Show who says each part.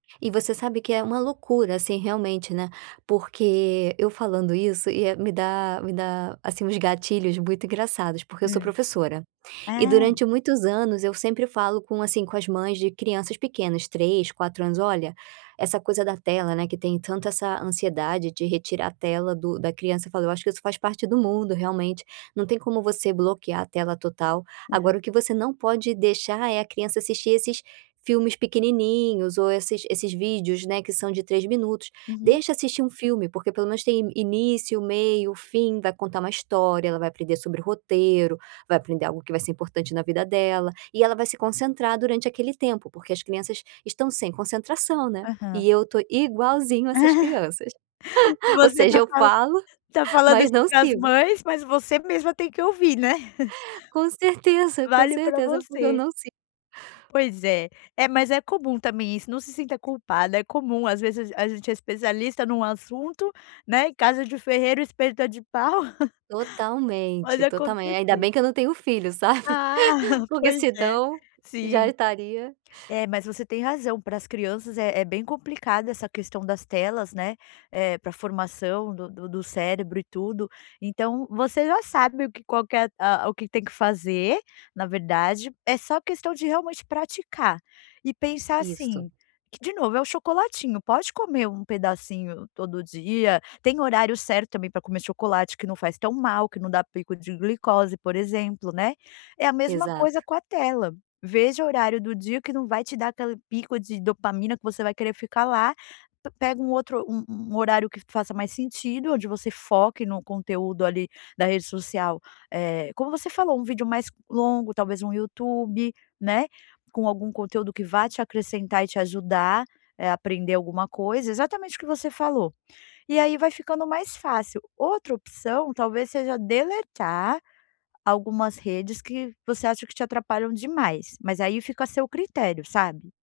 Speaker 1: E você sabe que é uma loucura, assim, realmente, né, porque, eu falando isso ia me dá me dá, assim, uns gatilhos muito engraçados porque eu sou
Speaker 2: Hã.
Speaker 1: professora. E
Speaker 2: Ah.
Speaker 1: durante muitos anos eu sempre falo com assim, com as mães de crianças pequenas, 3, 4 anos: "Olha", essa coisa da tela, né, que tem tanto essa ansiedade de retirar a tela do da criança, eu falo: "Eu acho que isso faz parte do mundo, realmente, não tem como você bloquear a tela total.
Speaker 2: Aham.
Speaker 1: Agora, o que você não pode deixar é a criança assistir esses filmes pequenininhos ou esses esses vídeos, né, que são de 3 minutos.
Speaker 2: Uhum.
Speaker 1: Deixa assistir um filme porque pelo menos tem início, meio, fim, vai contar uma história, ela vai aprender sobre roteiro, vai aprender algo que vai ser importante na vida dela, e ela vai se concentrar durante aquele tempo.", porque as crianças estão sem concentração, né,
Speaker 2: Aham.
Speaker 1: e eu tô igualzinho essas crianças. Ou
Speaker 2: Você
Speaker 1: seja
Speaker 2: tá
Speaker 1: eu
Speaker 2: falando
Speaker 1: falo,
Speaker 2: tá falando
Speaker 1: mas
Speaker 2: isso
Speaker 1: não
Speaker 2: para as
Speaker 1: sigo.
Speaker 2: mães, mas você mesma tem que ouvir, né.
Speaker 1: Com certeza, com
Speaker 2: Vale para
Speaker 1: certeza, porque eu
Speaker 2: você.
Speaker 1: não sigo.
Speaker 2: Pois é. É, mas é comum também isso, não se sinta culpada, é comum às vezes a gente é especialista num assunto, né, em casa de ferreiro o espeto é de pau
Speaker 1: Totalmente,
Speaker 2: Pode
Speaker 1: totalmente ainda
Speaker 2: acontecer.
Speaker 1: bem que eu não tenho filhos, sabe.
Speaker 2: Ah,
Speaker 1: Porque
Speaker 2: pois é,
Speaker 1: senão, já
Speaker 2: sim.
Speaker 1: estaria
Speaker 2: É, mas você tem razão, pras crianças é é bem complicada essa questão das telas, né, eh, para a formação do do do cérebro e tudo, então, você já sabe o que qual, ah, o que tem que fazer, na verdade, é só questão de realmente praticar e pensar
Speaker 1: Isso.
Speaker 2: assim: que de novo é o chocolatinho, pode comer um pedacinho todo dia, tem horário certo também para comer chocolate que não faz tão mal que não dá pico de glicose, por exemplo, né. É a mesma
Speaker 1: Exato.
Speaker 2: coisa com a tela. Veja o horário do dia que não vai te dar aquele pico de dopamina que você vai querer ficar lá, pe pega um outro um um um horário que faça mais sentido onde você foque no conteúdo ali da rede social, eh, como você falou, um vídeo mais longo talvez um YouTube, né, com algum conteúdo que vá te acrescentar e te ajudar, eh, a aprender alguma coisa, exatamente o que você falou. E aí vai ficando mais fácil. Outra opção talvez seja deletar algumas redes que você acha que te atrapalham demais. Mas aí fica a seu critério, sabe.